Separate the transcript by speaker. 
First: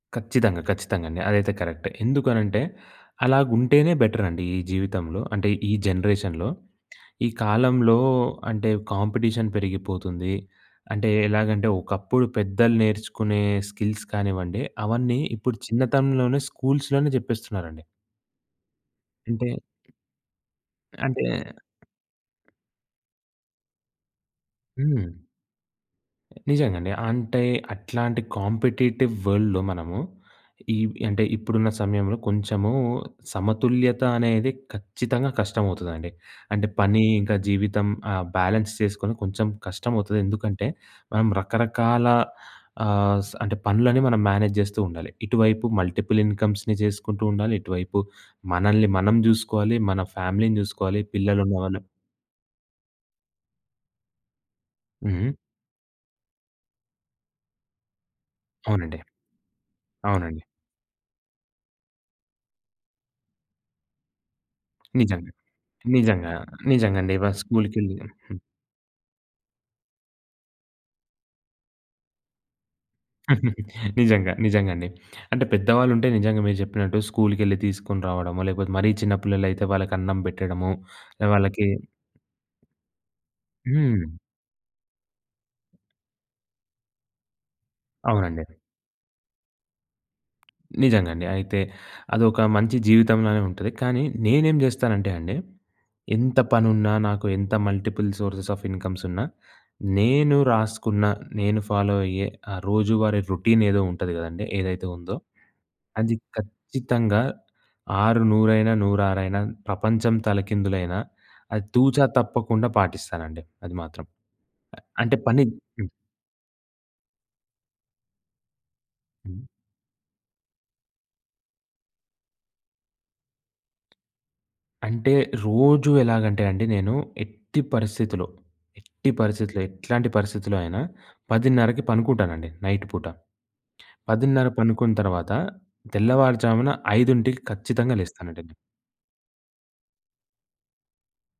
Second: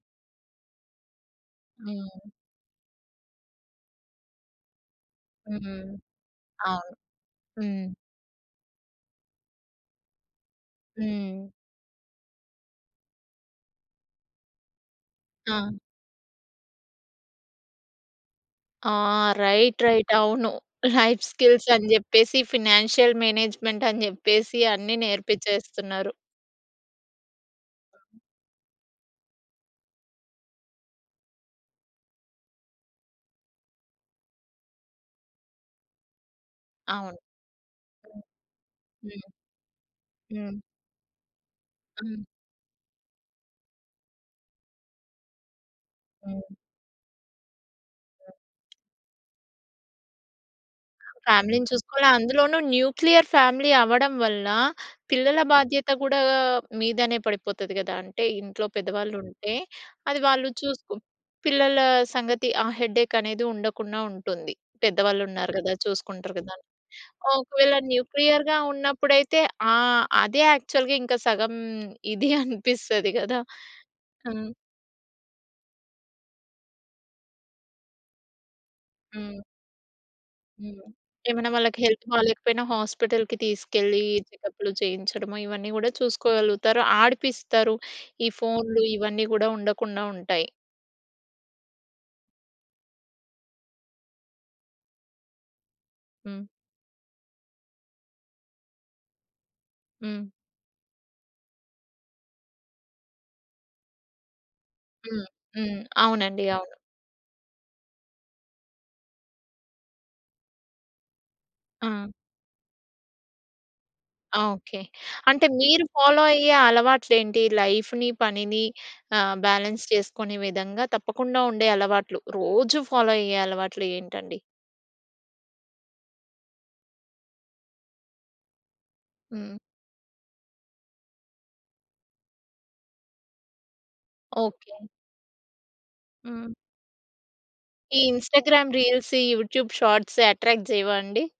Speaker 1: ఖచ్చితంగా. ఖచ్చితంగాండి. అదైతే కరెక్టే.
Speaker 2: హ్మ్.
Speaker 1: ఎందుకనంటే అలాగుం‌టేనే బెటరండి ఈ జీవితంలో. అంటే ఈ
Speaker 2: హ్మ్.
Speaker 1: జనరేషన్‌లో.
Speaker 2: అవును.
Speaker 1: ఈ
Speaker 2: హ్మ్.
Speaker 1: కాలంలో అంటే కాంపిటీషన్ పెరిగిపోతుంది. అంటే
Speaker 2: హ్మ్.
Speaker 1: ఎలాగంటే ఒకప్పుడు పెద్దలు నేర్చుకునే స్కిల్స్ కానివ్వండి, అవన్నీ ఇప్పుడు
Speaker 2: ఆ!
Speaker 1: చిన్నతనంలోనే స్కూల్స్‌లోనే జెప్పేస్తున్నారండి.
Speaker 2: ఆ!
Speaker 1: అంటే,
Speaker 2: రైట్, రైట్. అవును. లైఫ్
Speaker 1: అంటే
Speaker 2: స్కిల్స్ అని జెప్పేసి, ఫి‌‌నాన్షియల్ మేనేజ్‌మెంట్ అని జెప్పేసి అన్నీ
Speaker 1: హ్మ్.
Speaker 2: నేర్పించేస్తున్నారు.
Speaker 1: నిజంగండి. అంటే
Speaker 2: ఆ!
Speaker 1: అట్లాంటి కాంపిటీటివ్ వర్ల్‌డ్‌లో మనము ఈ అంటే ఇప్పుడున్న సమయంలో కొంచెము సమతుల్యత అనేది ఖచ్చితంగా కష్టమవుతదండి. అంటే పని
Speaker 2: అవును.
Speaker 1: ఇంకా జీవితం ఆ బ్యాలెన్స్ చేసుకొని
Speaker 2: హ్మ్.
Speaker 1: కొంచెం కష్టం అవుతది.
Speaker 2: హ్మ్. హ్మ్.
Speaker 1: ఎందుకంటే మనం రకరకాల
Speaker 2: హ్మ్.
Speaker 1: ఆహ్, స అంటే పనులని మనం మేనేజ్ చేస్తూ ఉండాలి. ఇటువైపు మల్టిపుల్
Speaker 2: హ్మ్.
Speaker 1: ఇన్కమ్స్‌ని జేసుకుంటుండాలి ,ఇటువైపు
Speaker 2: హ్మ్.
Speaker 1: మనల్ని మనం జూసుకోవాలి మన ఫ్యామిలీని జూసుకోవాలి పిల్లలు
Speaker 2: ఫ్యామిలీని
Speaker 1: ఉన్న‌వాళ్ళు
Speaker 2: చూసుకోవాల అందులోనూ న్యూక్లియర్ ఫ్యామిలీ అవ్వడం వల్ల,
Speaker 1: హుహు.
Speaker 2: పిల్లల బాధ్యత గూడా గా మీదనే పడిపోతది గదా! అంటే ఇంట్లో
Speaker 1: అవునండి.
Speaker 2: పెద్దవాళ్ళు ఉంటే, అది
Speaker 1: అవునండి.
Speaker 2: వాళ్ళు చూసుకో పిల్లల సంగతి ఆ హెడ్డేకనేది ఉండకుండా ఉంటుంది.
Speaker 1: నిజంగా.
Speaker 2: పెద్దవాళ్ళున్నారు గదా!
Speaker 1: నిజంగా.
Speaker 2: చూసుకుంటారు గదాని..
Speaker 1: నిజంగాండి. వాళ్ళు
Speaker 2: ఒకవేళ
Speaker 1: స్కూల్‌కెళ్లి హ్మ్.
Speaker 2: న్యూక్లియర్‌గా ఉన్నప్పుడైతే ఆహ్, అదే యాక్చువల్‌గా ఇంకా సగం ఇది అనిపిస్తది గదా!
Speaker 1: నిజంగా.
Speaker 2: హ్మ్.
Speaker 1: నిజంగాండి. అంటే పెద్దవాళ్ళు ఉంటే నిజంగా మీరు జెప్పినట్టు స్కూల్‌కెళ్లి తీసుకొని రావడమొ లేకపోతే మరీ చిన్న
Speaker 2: హ్మ్.
Speaker 1: పిల్లలు అయితే వాళ్ళకి అన్నం బెట్టడము.
Speaker 2: హ్మ్. ఏమన్నా
Speaker 1: వాళ్ళకి
Speaker 2: వాళ్ళకి హెల్త్ బాలేకపోయినా హాస్పిటల్‌కి తీసుకెళ్ళి
Speaker 1: హ్మ్.
Speaker 2: చెకప్‌లు చేయించడము ఇవన్నీ గూడా చూసుకోగలుగుతారు. ఆడిపిస్తరు. ఈ
Speaker 1: అవునండి.
Speaker 2: ఫోన్లు ఇవన్నీ గూడా ఉండకుండా ఉంటాయి.
Speaker 1: నిజంగండి. అయితే అదొక మంచి జీవితంలా‌నే ఉంటది. కానీ నేనేం జేస్తానంటే అండి, ఎంత
Speaker 2: హ్మ్.
Speaker 1: పనున్నా, నాకు ఎంత మల్టిపుల్ సోర్సెస్ ఆఫ్ ఇన్కమ్స్ ఉన్నా,
Speaker 2: హ్మ్.
Speaker 1: నేను రాసుకున్న నేను ఫాలో అయ్యే ఆ రోజువారీ రొ‌‌టీన్ ఏదో ఉంటది గదండీ, ఏదైతే ఉందో,
Speaker 2: హ్మ్. హ్మ్.
Speaker 1: అది
Speaker 2: అవునండి. అవును.
Speaker 1: ఖచ్చితంగా ఆరు నూరైన, నూరా‌రైనా, ప్రపంచం తలకిందులైన, అది తూచా
Speaker 2: ఆ!
Speaker 1: తప్పకుండా పాటిస్తానండి అది మాత్రం.
Speaker 2: ఆ! ఓకె.
Speaker 1: అంటే పని
Speaker 2: అంటే మీరు
Speaker 1: హ్మ్.
Speaker 2: ఫాలో అయ్యే అలవాట్లేంటి? లైఫ్‌ని, పనిని ఆహ్,
Speaker 1: హ్మ్.
Speaker 2: బాలన్స్ చేసుకునే విధంగా తప్పకుండా ఉండే అలవాట్లు, రోజు ఫాలో అయ్యే అలవాట్లు ఏంటండి?
Speaker 1: అంటే రోజూ ఎలాగంటే అండి, నేను ఎట్టి పరిస్థితిలో, ఎట్టి
Speaker 2: హ్మ్.
Speaker 1: పరిస్థితిలో, ఎట్లాంటి పరిస్థితిలో అయినా 10:30కి పనుకుంటానండి నైట్ పూట. 10:30
Speaker 2: ఓకె.
Speaker 1: పనుకున్న తర్వాత
Speaker 2: హ్మ్.
Speaker 1: తెల్లవారుజామున 5కి ఖచ్చితంగా
Speaker 2: ఈ
Speaker 1: లేస్తానండి నేను.
Speaker 2: ఇంస్టా‌‌‌‌‌‌‌‌‌‌గ్రామ్ రీల్స్, ఈ యూట్యూబ్ షార్ట్స్ యట్రాక్ట్ జేయవా అండి?